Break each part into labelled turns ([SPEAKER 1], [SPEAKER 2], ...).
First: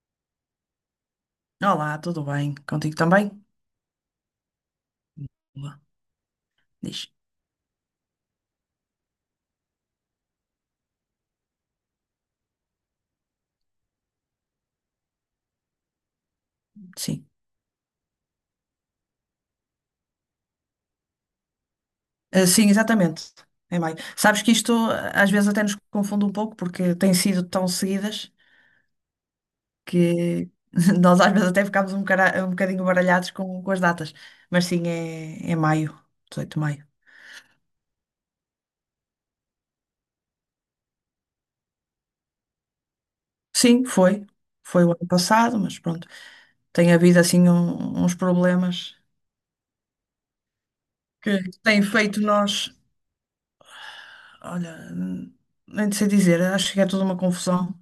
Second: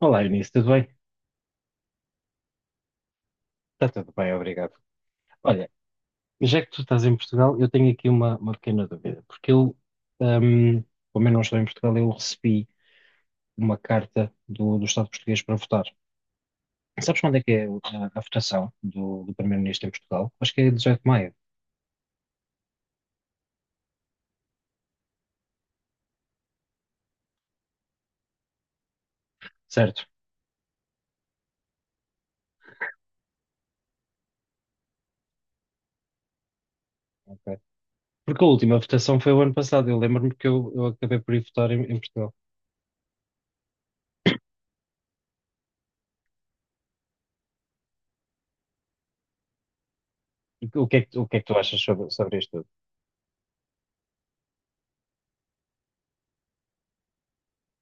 [SPEAKER 1] Olá, Eunice, tudo bem?
[SPEAKER 2] Olá, tudo bem? Contigo também?
[SPEAKER 1] Está tudo bem, obrigado. Olha,
[SPEAKER 2] Boa.
[SPEAKER 1] já que tu estás
[SPEAKER 2] Diz.
[SPEAKER 1] em Portugal, eu tenho aqui uma pequena dúvida, porque eu, hum, como eu não estou em Portugal, eu recebi uma carta do Estado português para votar. Sabes
[SPEAKER 2] Sim.
[SPEAKER 1] quando é que é a votação do Primeiro-Ministro em Portugal? Acho que é 18 de maio,
[SPEAKER 2] Ah, sim, exatamente. Em maio. Sabes que isto às vezes até nos confunde um pouco porque têm sido tão seguidas
[SPEAKER 1] certo?
[SPEAKER 2] que nós às vezes até ficamos um bocadinho baralhados com as datas. Mas sim, é maio, 18 de maio.
[SPEAKER 1] Ok. Porque a última votação foi o ano passado, eu lembro-me que eu acabei por ir votar em Portugal.
[SPEAKER 2] Sim, foi. Foi o ano passado, mas pronto. Tem havido assim uns problemas
[SPEAKER 1] O que é que, o
[SPEAKER 2] que
[SPEAKER 1] que é que tu achas
[SPEAKER 2] têm
[SPEAKER 1] sobre,
[SPEAKER 2] feito
[SPEAKER 1] sobre isto tudo?
[SPEAKER 2] nós. Olha, nem sei dizer, acho que é toda uma confusão.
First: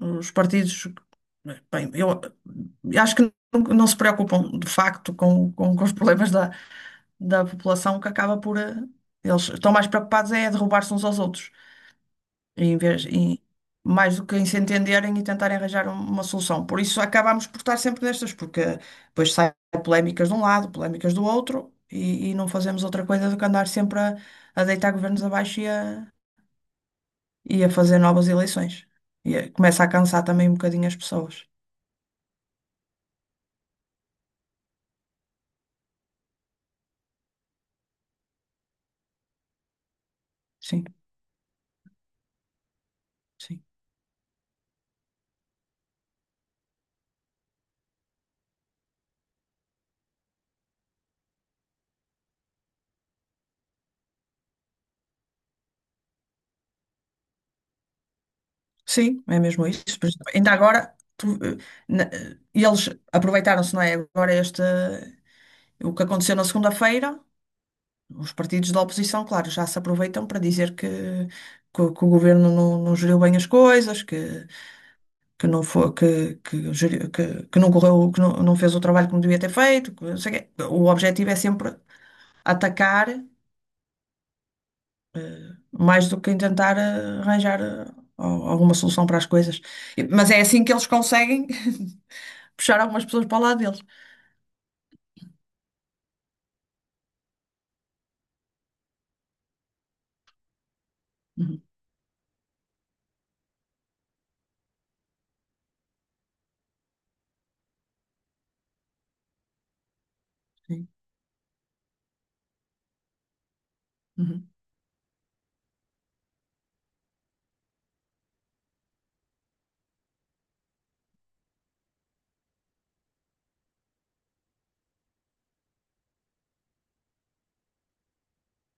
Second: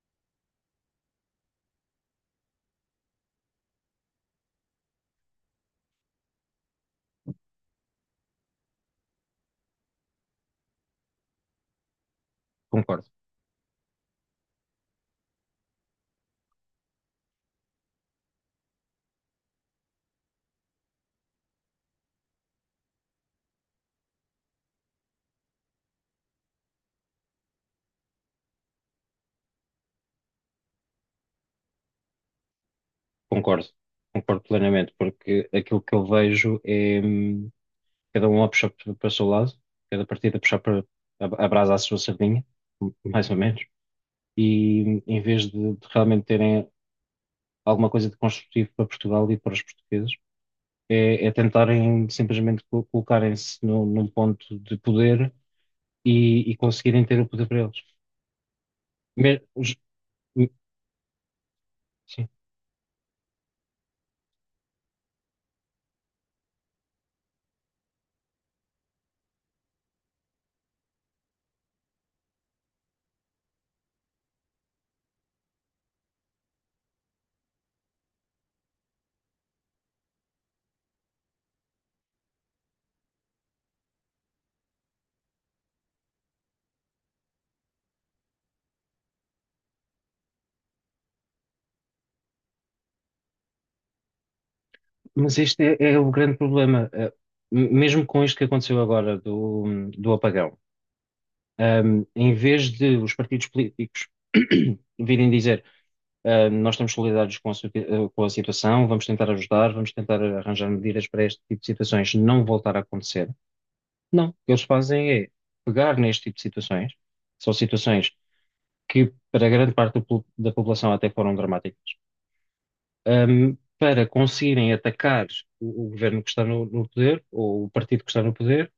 [SPEAKER 2] Os partidos, bem, eu acho que não se preocupam de facto com os problemas da população, que acaba por. Eles estão mais preocupados é derrubar-se uns aos outros, em vez,
[SPEAKER 1] Concordo,
[SPEAKER 2] em- mais do que em se entenderem e tentarem arranjar uma solução. Por isso acabamos por estar sempre nestas, porque depois saem polémicas de um lado, polémicas do outro, e não fazemos outra coisa do que andar sempre a deitar governos abaixo e a fazer novas eleições. E começa a cansar também um bocadinho as pessoas.
[SPEAKER 1] concordo, concordo plenamente, porque aquilo que eu vejo é, cada um a puxar para o seu lado, cada partido a puxar para
[SPEAKER 2] Sim,
[SPEAKER 1] a brasa à sua sardinha, mais ou menos,
[SPEAKER 2] sim.
[SPEAKER 1] e em vez de realmente terem alguma coisa de construtivo para Portugal e para os portugueses, é tentarem simplesmente colocarem-se num ponto de poder e conseguirem ter o poder para eles.
[SPEAKER 2] Sim, é
[SPEAKER 1] Me-
[SPEAKER 2] mesmo
[SPEAKER 1] os-
[SPEAKER 2] isso. Por isso,
[SPEAKER 1] m-
[SPEAKER 2] ainda agora, tu,
[SPEAKER 1] sim.
[SPEAKER 2] eles aproveitaram-se, não é? Agora este, o que aconteceu na segunda-feira, os partidos da oposição, claro, já se aproveitam para dizer que, o que o governo não geriu bem as coisas, que, não foi, que não correu, que não fez o trabalho como devia ter feito, que não sei o quê. O objetivo é sempre atacar, mais do que em tentar arranjar alguma solução para as coisas. Mas é assim que eles conseguem puxar algumas pessoas para o lado deles.
[SPEAKER 1] Mas este é o grande problema. Mesmo com isto que aconteceu agora do apagão,
[SPEAKER 2] Uhum.
[SPEAKER 1] Em vez de os partidos políticos virem dizer: nós estamos solidários com a situação, vamos tentar ajudar, vamos tentar arranjar
[SPEAKER 2] Sim.
[SPEAKER 1] medidas para este tipo de situações não voltar a acontecer. Não, o
[SPEAKER 2] Uhum.
[SPEAKER 1] que eles fazem é pegar neste tipo de situações, são situações que para grande parte da população até foram dramáticas, para conseguirem atacar o governo que está no poder, ou o partido que está no poder,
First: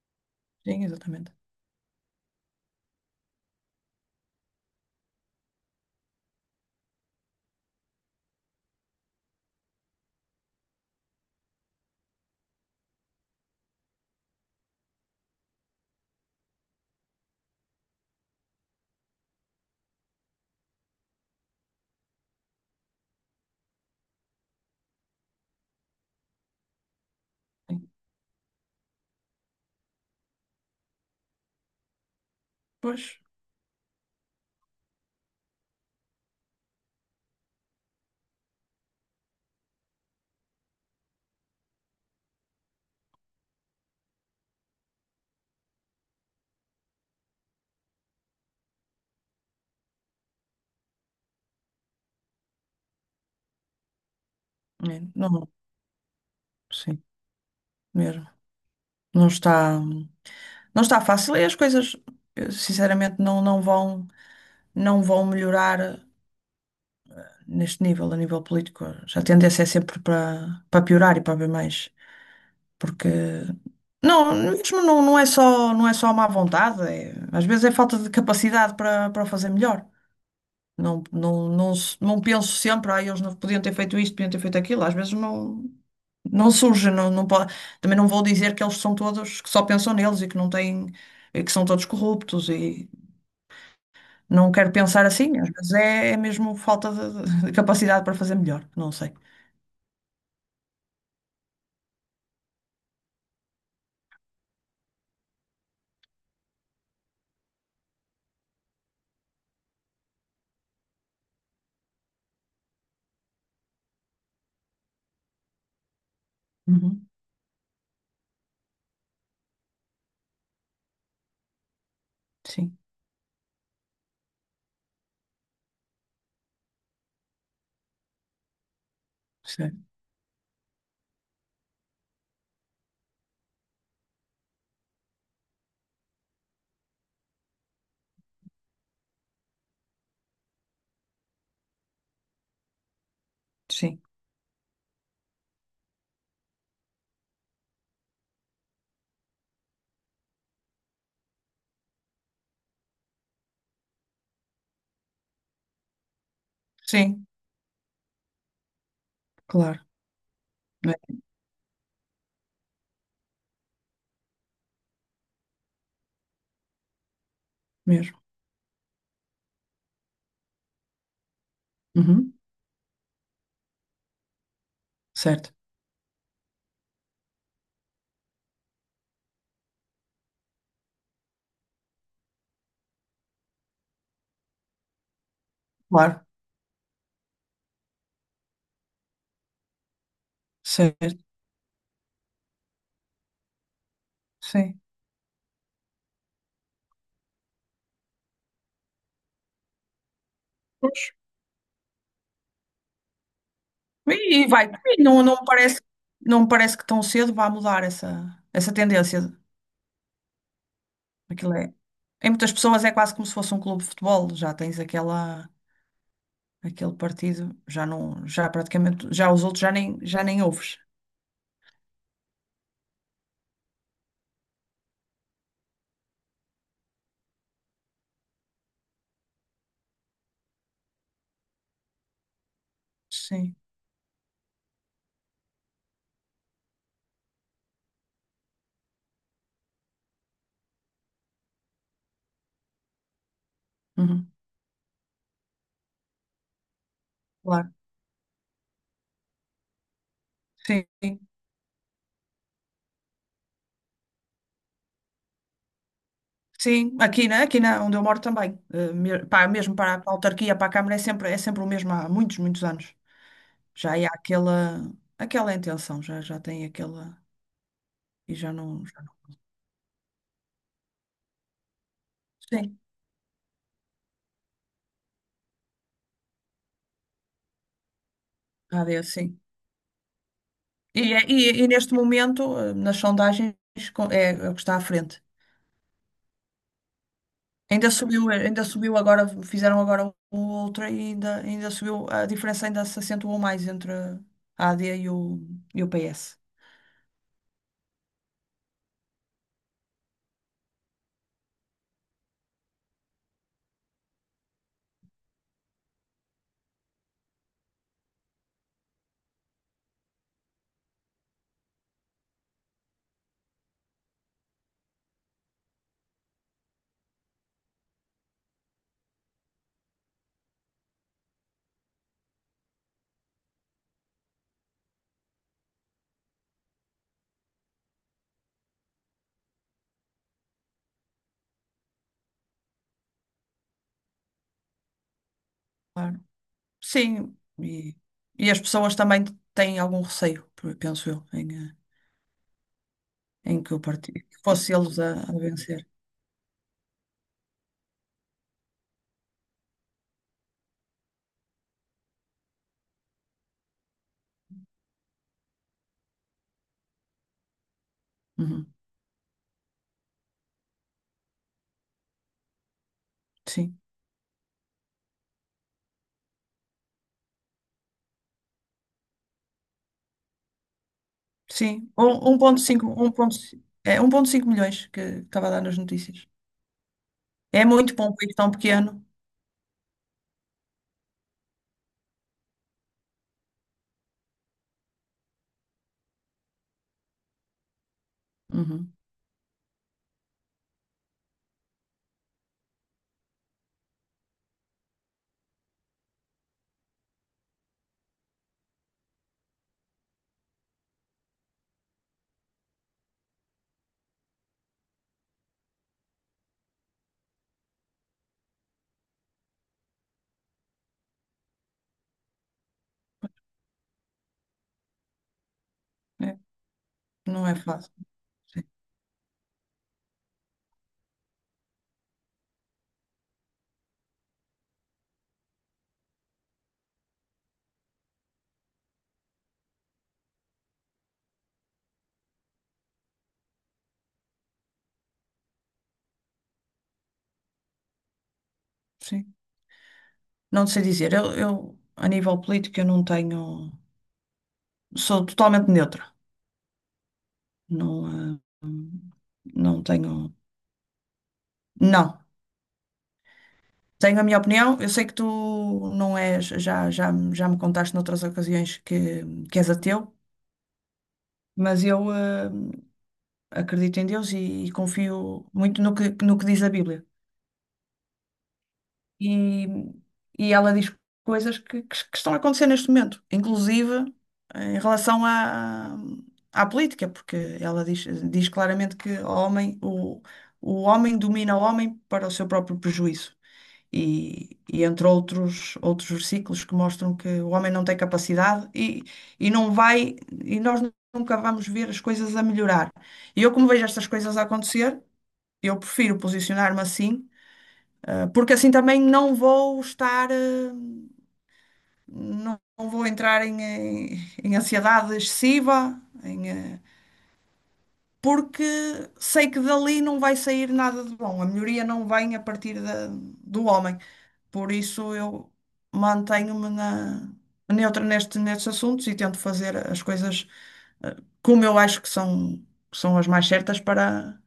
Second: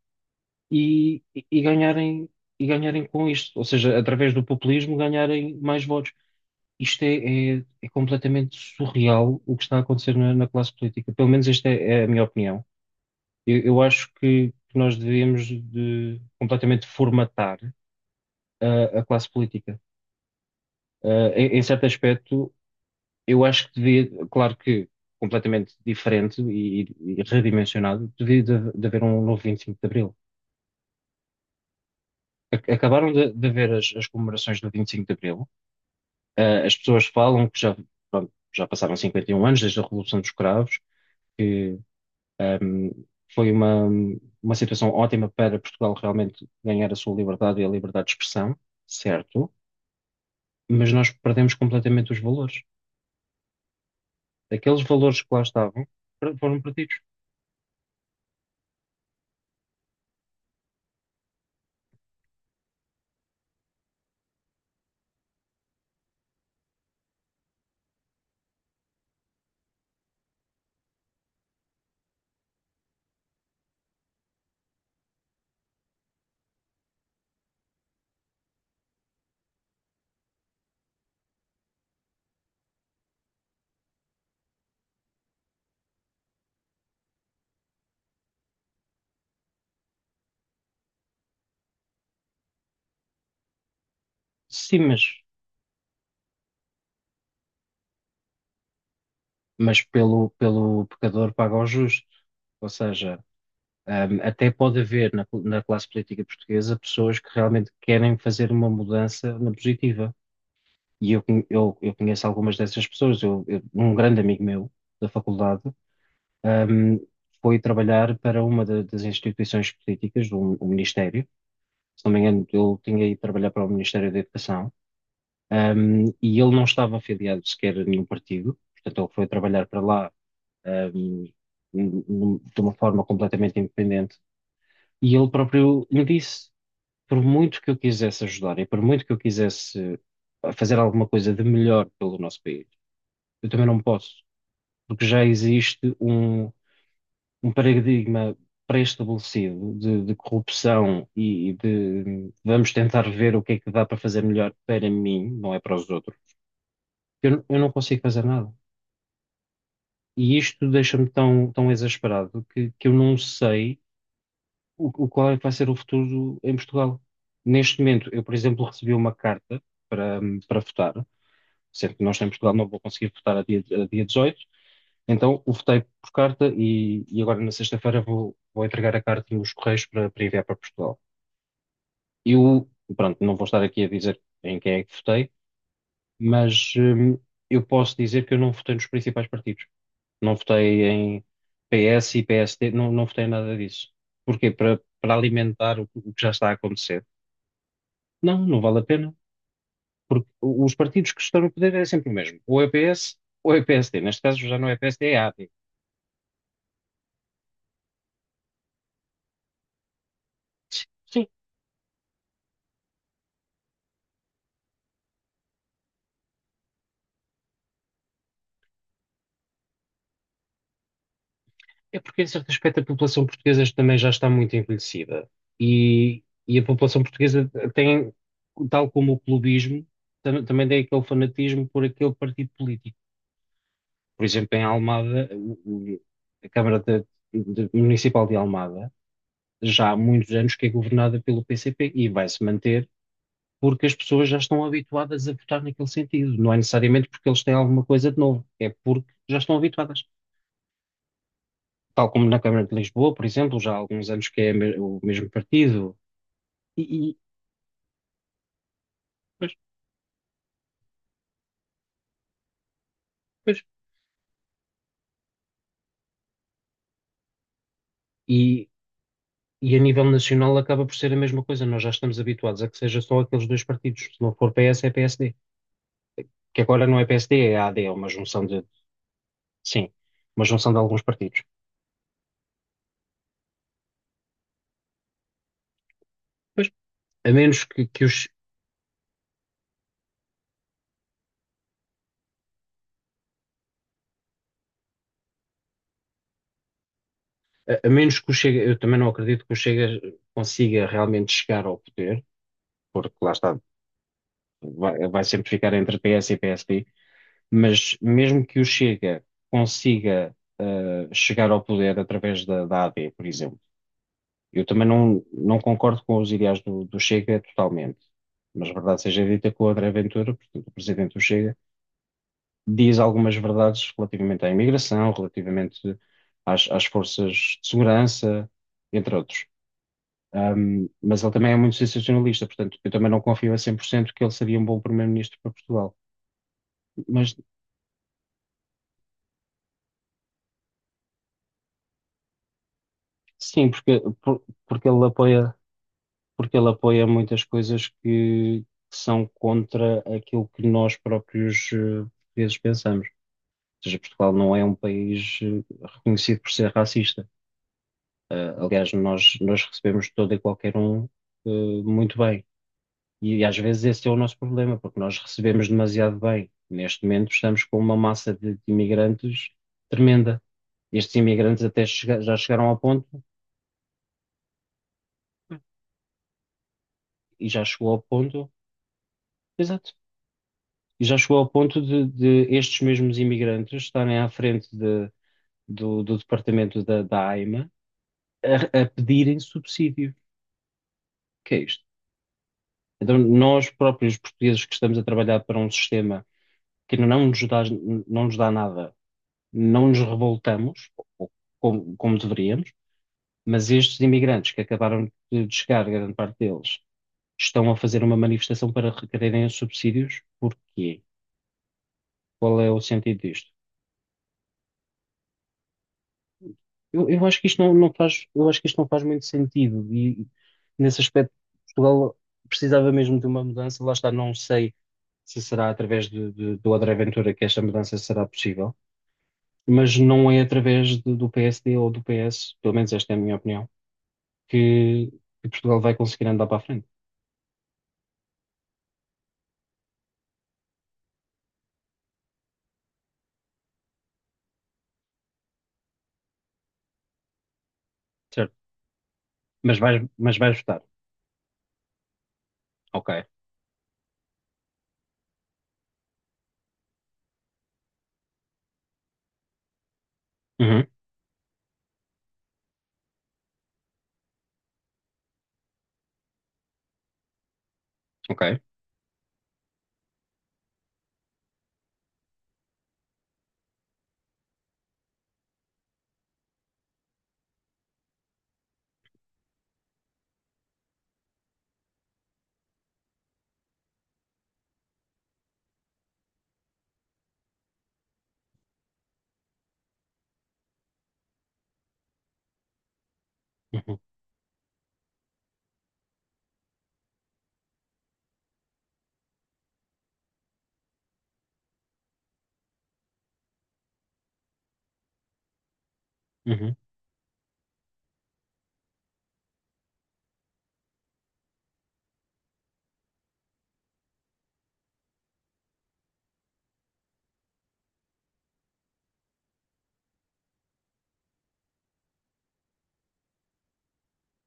[SPEAKER 2] Sim,
[SPEAKER 1] e,
[SPEAKER 2] exatamente.
[SPEAKER 1] e- e ganharem, e ganharem com isto, ou seja, através do populismo ganharem mais votos. Isto é completamente surreal o que está a acontecer na classe política. Pelo menos esta é a minha opinião. Eu acho que nós devíamos de completamente formatar a classe política. Em certo aspecto, eu acho que devia, claro que completamente diferente e
[SPEAKER 2] Sim.
[SPEAKER 1] redimensionado, devia de haver um novo 25 de Abril.
[SPEAKER 2] Pois.
[SPEAKER 1] Acabaram de haver as comemorações do 25 de Abril. As pessoas falam que já, pronto, já passaram 51 anos desde a Revolução dos Cravos. Um, Foi uma situação ótima para Portugal realmente ganhar a sua liberdade e a liberdade de expressão, certo? Mas nós perdemos completamente os valores. Aqueles
[SPEAKER 2] É.
[SPEAKER 1] valores que lá
[SPEAKER 2] Não,
[SPEAKER 1] estavam foram perdidos.
[SPEAKER 2] sim, mesmo. Não está fácil e as coisas, sinceramente, não vão melhorar neste nível, a nível político. Já a tendência é sempre para, para piorar e para haver mais. Porque não, mesmo não, não é só má vontade, às vezes é falta de capacidade para o fazer melhor. Não, não, não, não penso sempre, ah, eles não podiam ter feito isto, podiam ter feito aquilo. Às vezes não surge, não pode, também não vou dizer que eles são todos, que só pensam neles e que não têm, e que são todos corruptos e não quero
[SPEAKER 1] Sim, mas,
[SPEAKER 2] pensar assim. Às vezes é mesmo falta de capacidade para fazer melhor, não sei.
[SPEAKER 1] mas pelo pecador paga o justo. Ou seja, até pode haver na classe política portuguesa pessoas que realmente querem fazer uma mudança na positiva. E eu conheço algumas dessas pessoas. Um grande amigo meu da faculdade ahm,
[SPEAKER 2] Uhum.
[SPEAKER 1] foi trabalhar para uma das instituições políticas, um ministério. Se não me engano, ele
[SPEAKER 2] Sim,
[SPEAKER 1] tinha ido trabalhar para o Ministério da Educação, e ele não estava afiliado sequer a nenhum partido, portanto, ele foi trabalhar para
[SPEAKER 2] sim,
[SPEAKER 1] lá, ahm, de uma forma completamente independente. E ele próprio me disse: por muito que eu quisesse ajudar e por muito que eu quisesse fazer alguma coisa de melhor pelo nosso país, eu também não
[SPEAKER 2] sim,
[SPEAKER 1] posso, porque já existe um paradigma pré-estabelecido de corrupção e de vamos tentar ver o que é que dá para fazer melhor para mim, não é para os outros,
[SPEAKER 2] sim,
[SPEAKER 1] eu não consigo fazer nada.
[SPEAKER 2] claro,
[SPEAKER 1] E isto deixa-me
[SPEAKER 2] é
[SPEAKER 1] tão, tão exasperado que eu não sei o qual é que vai ser o futuro em Portugal. Neste momento, eu,
[SPEAKER 2] mesmo.
[SPEAKER 1] por exemplo, recebi uma carta para, para, votar, sendo que nós em
[SPEAKER 2] Uhum.
[SPEAKER 1] Portugal não vou conseguir votar a dia 18, então
[SPEAKER 2] Certo,
[SPEAKER 1] eu votei por carta e agora na sexta-feira vou entregar a carta nos Correios para enviar para Portugal. Eu, pronto, não vou estar aqui a dizer em quem é que votei,
[SPEAKER 2] claro,
[SPEAKER 1] mas eu posso dizer que eu não votei nos principais partidos. Não votei
[SPEAKER 2] certo,
[SPEAKER 1] em PS e PSD, não votei em nada disso. Porquê?
[SPEAKER 2] sim.
[SPEAKER 1] para alimentar o que já está a acontecer. Não vale a pena, porque os partidos
[SPEAKER 2] Pois.
[SPEAKER 1] que estão no poder é sempre o mesmo. Ou é PS ou é PSD. Neste caso
[SPEAKER 2] E
[SPEAKER 1] já
[SPEAKER 2] vai,
[SPEAKER 1] não é
[SPEAKER 2] e
[SPEAKER 1] PSD, é
[SPEAKER 2] não me
[SPEAKER 1] AD.
[SPEAKER 2] parece, não me parece que tão cedo vá mudar essa tendência.
[SPEAKER 1] Sim,
[SPEAKER 2] Aquilo é, em muitas pessoas é quase como se fosse um clube de futebol, já tens aquela, aquele partido, já não, já praticamente, já os outros já nem ouves.
[SPEAKER 1] é porque, em certo aspecto, a população portuguesa também já está muito envelhecida. E a população portuguesa tem, tal como o clubismo, também tem aquele fanatismo por aquele partido político.
[SPEAKER 2] Sim,
[SPEAKER 1] Por exemplo, em Almada, o- a Câmara Municipal de Almada já há muitos anos que é governada pelo PCP e vai se manter porque as pessoas
[SPEAKER 2] uhum,
[SPEAKER 1] já estão habituadas a votar naquele sentido. Não é necessariamente porque eles têm
[SPEAKER 2] claro,
[SPEAKER 1] alguma coisa de novo, é porque já estão habituadas.
[SPEAKER 2] sim,
[SPEAKER 1] Tal como na Câmara de Lisboa, por exemplo, já há alguns anos que é o mesmo partido,
[SPEAKER 2] sim,
[SPEAKER 1] e, e-
[SPEAKER 2] aqui, né? Aqui na, onde eu moro também. Pá,
[SPEAKER 1] pois,
[SPEAKER 2] mesmo para a autarquia, para a Câmara, é sempre o mesmo há muitos, muitos anos.
[SPEAKER 1] pois.
[SPEAKER 2] Já há aquela intenção, já tem aquela. E já
[SPEAKER 1] E-
[SPEAKER 2] não. Já não.
[SPEAKER 1] e a nível nacional acaba por ser a mesma coisa. Nós já estamos habituados a que
[SPEAKER 2] Sim,
[SPEAKER 1] seja só aqueles dois partidos. Se não for PS, é PSD. Que agora não é PSD, é AD, é uma junção de,
[SPEAKER 2] AD, sim.
[SPEAKER 1] sim, uma junção de alguns
[SPEAKER 2] E, é- e,
[SPEAKER 1] partidos.
[SPEAKER 2] e neste momento, nas sondagens, é o que está à frente.
[SPEAKER 1] Pois, a menos que,
[SPEAKER 2] Ainda
[SPEAKER 1] que os,
[SPEAKER 2] subiu, eh, ainda subiu agora, fizeram agora outra e ainda subiu, a diferença ainda se acentuou mais entre a AD e o PS.
[SPEAKER 1] a menos que o Chega, eu também não acredito que o Chega consiga realmente chegar ao poder, porque lá está, vai sempre ficar entre PS e PSD. Mas mesmo que o Chega consiga chegar ao poder através da AD, por exemplo, eu também não concordo com os ideais do Chega totalmente. Mas verdade seja dita que o André Ventura, portanto, o presidente do Chega, diz algumas verdades relativamente à imigração, relativamente às forças de segurança, entre outros. Mas ele também é muito sensacionalista, portanto, eu também não confio a 100% que ele seria um bom primeiro-ministro para Portugal.
[SPEAKER 2] Claro. Sim,
[SPEAKER 1] Mas
[SPEAKER 2] e as pessoas também têm algum receio, penso eu, em
[SPEAKER 1] sim,
[SPEAKER 2] que o partido, que fosse
[SPEAKER 1] porque
[SPEAKER 2] eles
[SPEAKER 1] ele
[SPEAKER 2] a
[SPEAKER 1] apoia
[SPEAKER 2] vencer.
[SPEAKER 1] muitas coisas que são contra aquilo que nós próprios portugueses pensamos. Ou seja, Portugal não é um país reconhecido por ser racista.
[SPEAKER 2] Uhum.
[SPEAKER 1] Aliás, nós recebemos todo e qualquer um, muito bem. E às
[SPEAKER 2] Sim.
[SPEAKER 1] vezes esse é o nosso problema, porque nós recebemos demasiado bem. Neste momento estamos com uma massa de imigrantes tremenda. Estes imigrantes até
[SPEAKER 2] Sim,
[SPEAKER 1] já chegaram ao
[SPEAKER 2] 1,5,
[SPEAKER 1] ponto,
[SPEAKER 2] 1,5, é 1,5 milhões que estava a dar nas notícias.
[SPEAKER 1] e já
[SPEAKER 2] É
[SPEAKER 1] chegou
[SPEAKER 2] muito
[SPEAKER 1] ao
[SPEAKER 2] para um país
[SPEAKER 1] ponto,
[SPEAKER 2] tão pequeno.
[SPEAKER 1] exato, e já chegou ao ponto de estes mesmos imigrantes estarem à frente do departamento da AIMA a
[SPEAKER 2] Uhum.
[SPEAKER 1] pedirem subsídio. O que é isto? Então, nós próprios portugueses que estamos a trabalhar para um sistema que não nos dá, não nos dá nada, não nos revoltamos, ou- como deveríamos, mas estes imigrantes que acabaram de chegar, grande parte deles, estão a fazer uma manifestação para requererem os subsídios. Porquê? Qual é o sentido disto?
[SPEAKER 2] É, não é fácil.
[SPEAKER 1] Eu acho
[SPEAKER 2] Sim,
[SPEAKER 1] que isto não faz muito sentido e nesse aspecto Portugal precisava mesmo de uma mudança. Lá está, não sei se será através do André Ventura que esta mudança será possível, mas não é através do PSD ou do PS, pelo menos esta é a minha opinião, que Portugal vai conseguir andar para a frente,
[SPEAKER 2] sim. Não sei dizer. Eu, a nível político, eu não tenho. Sou totalmente neutra. Não, eh,
[SPEAKER 1] certo? Mas
[SPEAKER 2] não
[SPEAKER 1] vais,
[SPEAKER 2] tenho.
[SPEAKER 1] mas vais votar,
[SPEAKER 2] Não.
[SPEAKER 1] ok?
[SPEAKER 2] Tenho a minha opinião. Eu sei que tu não és. Já me contaste noutras ocasiões que és ateu,
[SPEAKER 1] Uhum,
[SPEAKER 2] mas eu acredito em Deus e confio muito no que diz a Bíblia.
[SPEAKER 1] ok.
[SPEAKER 2] E, e ela diz coisas que estão a acontecer neste momento, inclusive em relação à política, porque ela diz claramente que o homem, o homem domina o homem para o seu próprio prejuízo. E entre outros versículos que mostram que o homem não tem capacidade e não vai, e nós nunca vamos ver as coisas a melhorar. E eu, como vejo
[SPEAKER 1] Uhum,
[SPEAKER 2] estas coisas a acontecer, eu prefiro posicionar-me assim porque assim também não vou estar, não vou entrar em, em ansiedade excessiva,
[SPEAKER 1] uhum,
[SPEAKER 2] porque sei que dali não vai sair nada de bom. A melhoria não vem a partir do homem. Por isso eu mantenho-me na, neutra nestes assuntos e tento fazer as coisas eh, como eu acho que são as mais certas para,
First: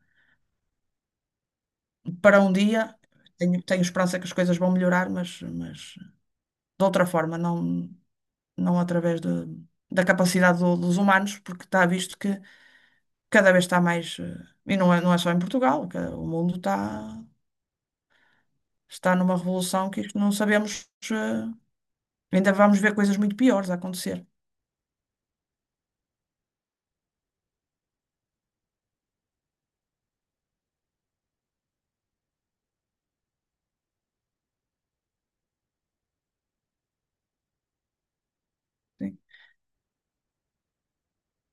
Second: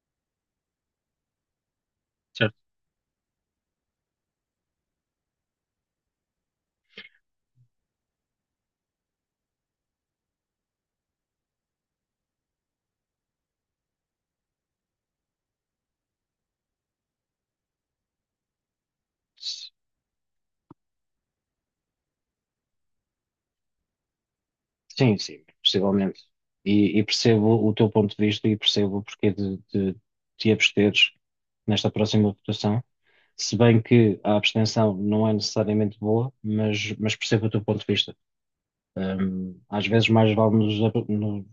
[SPEAKER 2] para um
[SPEAKER 1] certo.
[SPEAKER 2] dia. Tenho esperança que as coisas vão melhorar, mas de outra forma, não. Não através da capacidade dos humanos, porque está visto que cada vez está mais, e não é só em Portugal, que o mundo está numa revolução que isto não sabemos, ainda vamos ver coisas muito piores a acontecer.
[SPEAKER 1] Sim, sim, possivelmente. E percebo o teu ponto de vista e percebo o porquê de te absteres nesta próxima votação. Se bem que a abstenção não é necessariamente boa, mas, percebo o teu ponto de vista.
[SPEAKER 2] Sim.
[SPEAKER 1] Às vezes mais vale nos, ab- no-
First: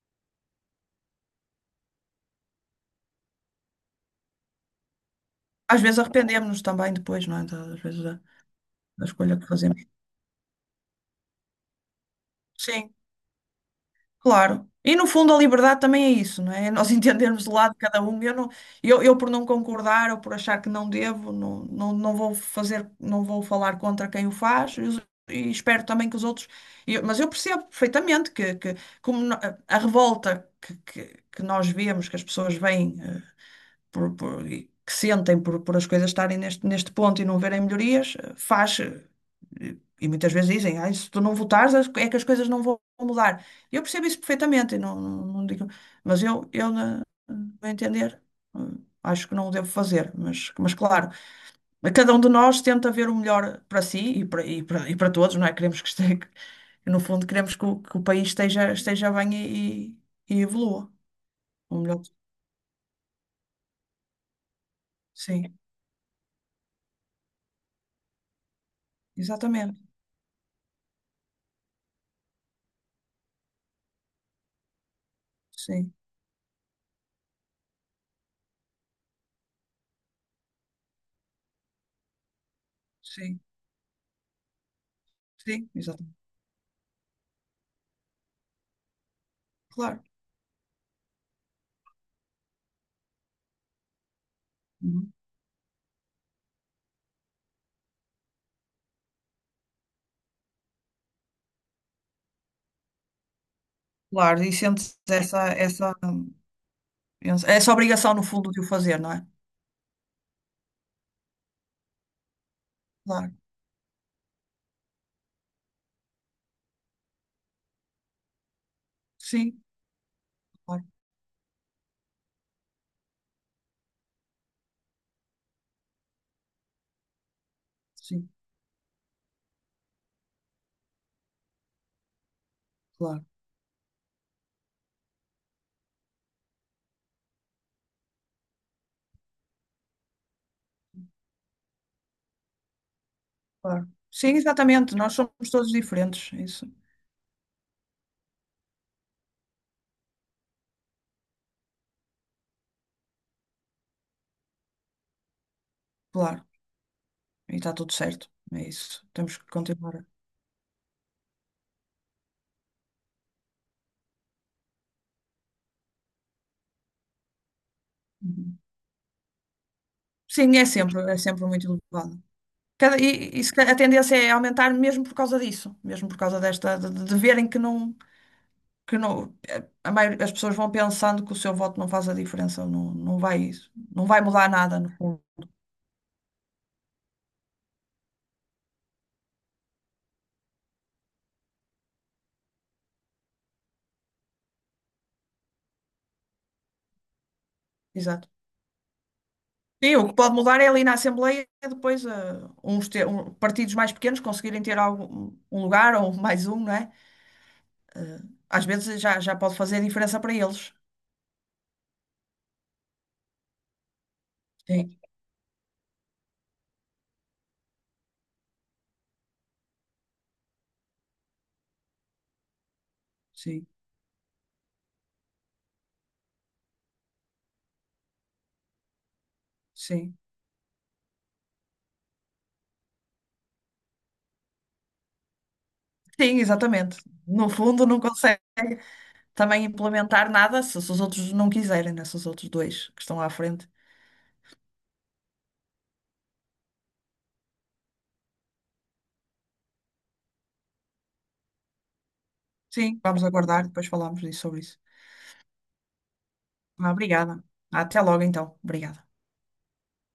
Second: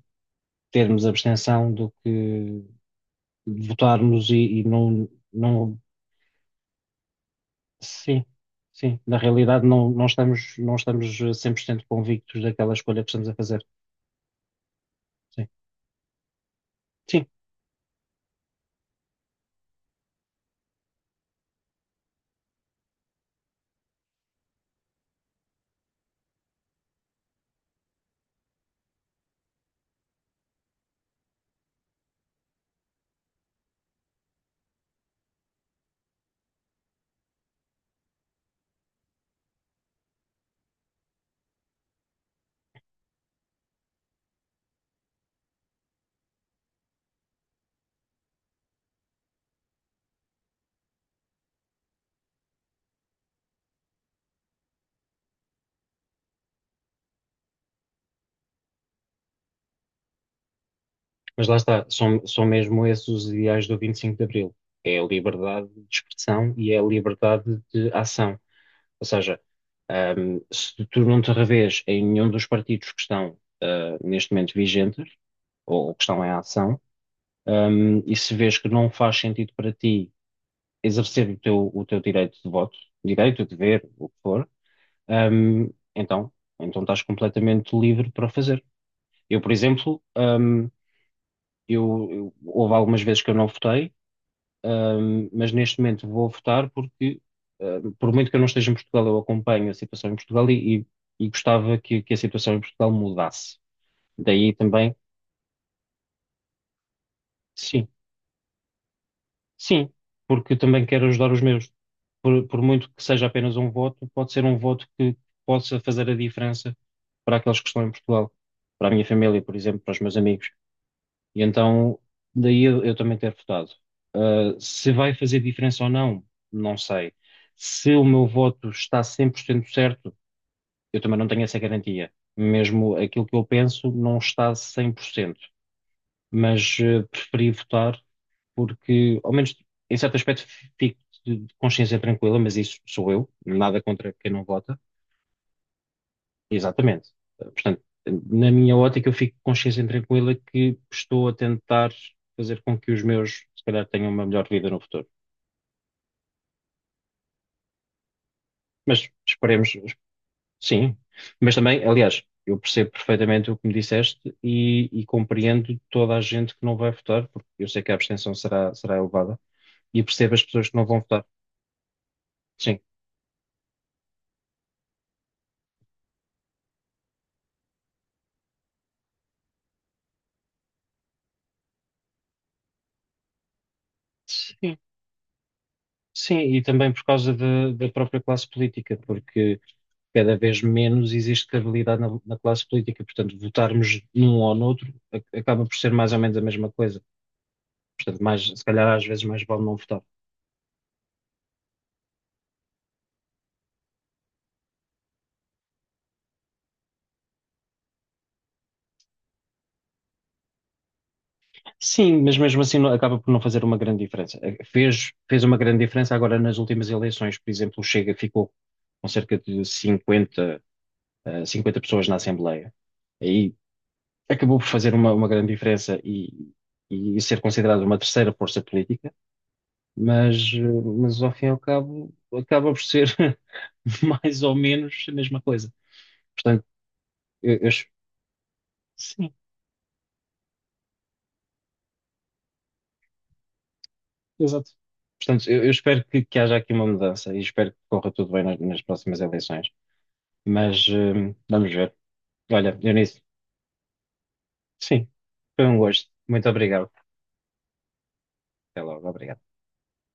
[SPEAKER 1] termos abstenção do que votarmos e não.
[SPEAKER 2] Às vezes arrependemos-nos também depois, não é? Às vezes da,
[SPEAKER 1] Sim, sim.
[SPEAKER 2] da
[SPEAKER 1] Na
[SPEAKER 2] escolha que
[SPEAKER 1] realidade,
[SPEAKER 2] fazemos.
[SPEAKER 1] não estamos 100% convictos daquela
[SPEAKER 2] Sim.
[SPEAKER 1] escolha que estamos a fazer.
[SPEAKER 2] Claro. E no fundo a
[SPEAKER 1] Sim.
[SPEAKER 2] liberdade também é isso, não é? É nós
[SPEAKER 1] Sim,
[SPEAKER 2] entendermos do lado de cada um. Eu, não, eu por não concordar ou por achar que não devo, não vou fazer, não vou falar contra quem o faz e espero também que os outros. Mas eu percebo perfeitamente que como a revolta que nós vemos, que as pessoas veem, e que sentem por as coisas estarem neste ponto e não verem melhorias, faz. E muitas vezes dizem: "Ai, se tu não votares, é que as coisas não vão mudar." Eu percebo isso perfeitamente, e não digo, mas eu na, a entender, acho que não o devo fazer, mas claro, cada um de nós tenta ver o melhor para si e para, e para todos, não é? Queremos que esteja, no fundo, queremos que o país esteja bem e evolua.
[SPEAKER 1] mas lá
[SPEAKER 2] O
[SPEAKER 1] está,
[SPEAKER 2] melhor,
[SPEAKER 1] são mesmo esses os ideais do 25 de Abril. É a
[SPEAKER 2] sim,
[SPEAKER 1] liberdade de expressão e é a liberdade de ação. Ou seja,
[SPEAKER 2] exatamente,
[SPEAKER 1] se tu não te revês em nenhum dos partidos que estão, neste momento vigentes, ou,
[SPEAKER 2] sim.
[SPEAKER 1] ou que estão em ação, e se vês que não faz sentido para ti exercer o teu direito de voto,
[SPEAKER 2] Sim,
[SPEAKER 1] direito, dever, o que for,
[SPEAKER 2] sim,
[SPEAKER 1] ahm,
[SPEAKER 2] exatamente.
[SPEAKER 1] então, então estás completamente livre para o fazer. Eu, por exemplo,
[SPEAKER 2] Claro.
[SPEAKER 1] houve algumas vezes que eu não votei.
[SPEAKER 2] Uhum.
[SPEAKER 1] Mas neste momento vou votar porque, por muito que eu não esteja em Portugal, eu acompanho a situação em Portugal e gostava que a situação em Portugal mudasse.
[SPEAKER 2] Claro, e
[SPEAKER 1] Daí
[SPEAKER 2] sentes
[SPEAKER 1] também,
[SPEAKER 2] essa, essa
[SPEAKER 1] sim,
[SPEAKER 2] obrigação, no fundo, de o fazer, não é?
[SPEAKER 1] sim, porque também quero ajudar os meus. Por muito que seja
[SPEAKER 2] Claro,
[SPEAKER 1] apenas um voto, pode ser um voto que possa fazer a diferença para aqueles que estão em Portugal, para a minha família, por
[SPEAKER 2] sim,
[SPEAKER 1] exemplo, para os meus amigos.
[SPEAKER 2] claro,
[SPEAKER 1] E então, daí eu também ter votado. Se vai fazer diferença ou não, não sei. Se o meu
[SPEAKER 2] sim,
[SPEAKER 1] voto está 100% certo, eu também não tenho essa garantia. Mesmo aquilo
[SPEAKER 2] claro,
[SPEAKER 1] que eu penso não está 100%. Mas preferi votar porque, ao menos em certo aspecto, fico de consciência tranquila, mas isso sou eu, nada
[SPEAKER 2] claro.
[SPEAKER 1] contra quem
[SPEAKER 2] Sim,
[SPEAKER 1] não vota.
[SPEAKER 2] exatamente, nós somos todos diferentes, é isso,
[SPEAKER 1] Exatamente. Portanto, na minha ótica, eu fico com consciência tranquila que estou a tentar fazer com que os meus, se calhar, tenham uma melhor vida no futuro.
[SPEAKER 2] claro, e está tudo certo, é isso,
[SPEAKER 1] Mas
[SPEAKER 2] temos que
[SPEAKER 1] esperemos,
[SPEAKER 2] continuar.
[SPEAKER 1] sim. Mas também, aliás, eu percebo perfeitamente o que me disseste e compreendo toda a gente que não vai votar, porque eu sei que a abstenção
[SPEAKER 2] Uhum.
[SPEAKER 1] será elevada, e percebo as
[SPEAKER 2] Sim, é
[SPEAKER 1] pessoas que não
[SPEAKER 2] sempre,
[SPEAKER 1] vão
[SPEAKER 2] é
[SPEAKER 1] votar.
[SPEAKER 2] sempre muito elevado.
[SPEAKER 1] Sim.
[SPEAKER 2] Cada, e se ca- a tendência é aumentar mesmo por causa disso, mesmo por causa desta, de verem que não. Que não, as pessoas vão pensando que o seu voto não faz a diferença, não vai mudar
[SPEAKER 1] Sim,
[SPEAKER 2] nada, no fundo.
[SPEAKER 1] sim, e também por causa da própria classe política, porque cada vez menos existe credibilidade na classe política. Portanto, votarmos num ou noutro acaba por ser mais ou menos a mesma coisa. Portanto,
[SPEAKER 2] Exato.
[SPEAKER 1] mais, se calhar às vezes mais vale não
[SPEAKER 2] Sim,
[SPEAKER 1] votar.
[SPEAKER 2] o que pode mudar é ali na Assembleia depois partidos mais pequenos conseguirem ter algum, um lugar ou mais um, não é? Eh, Às vezes já pode fazer diferença para eles.
[SPEAKER 1] Sim, mas mesmo assim acaba por não fazer uma grande diferença. Eh,
[SPEAKER 2] Sim,
[SPEAKER 1] Fez, fez uma grande diferença agora nas últimas eleições. Por exemplo, o Chega ficou com cerca de 50, 50 pessoas na Assembleia. Aí
[SPEAKER 2] sim,
[SPEAKER 1] acabou por fazer uma grande diferença e ser considerado uma terceira força política,
[SPEAKER 2] sim.
[SPEAKER 1] mas, eh, mas ao fim e ao cabo acaba por ser mais ou menos a mesma coisa.
[SPEAKER 2] Sim,
[SPEAKER 1] Portanto,
[SPEAKER 2] exatamente. No
[SPEAKER 1] eu, eu es-
[SPEAKER 2] fundo, não consegue
[SPEAKER 1] sim,
[SPEAKER 2] também implementar nada se os outros não quiserem, né? Se os outros dois que estão à frente.
[SPEAKER 1] exato. Portanto, eu espero que haja aqui uma mudança e espero que corra tudo bem nas próximas eleições. Mas vamos ver. Olha,
[SPEAKER 2] Sim,
[SPEAKER 1] Dionísio,
[SPEAKER 2] vamos aguardar, depois falamos disso sobre isso.
[SPEAKER 1] sim, foi um gosto. Muito obrigado.
[SPEAKER 2] Ah, obrigada. Até logo, então.
[SPEAKER 1] Até logo,
[SPEAKER 2] Obrigada.
[SPEAKER 1] obrigado.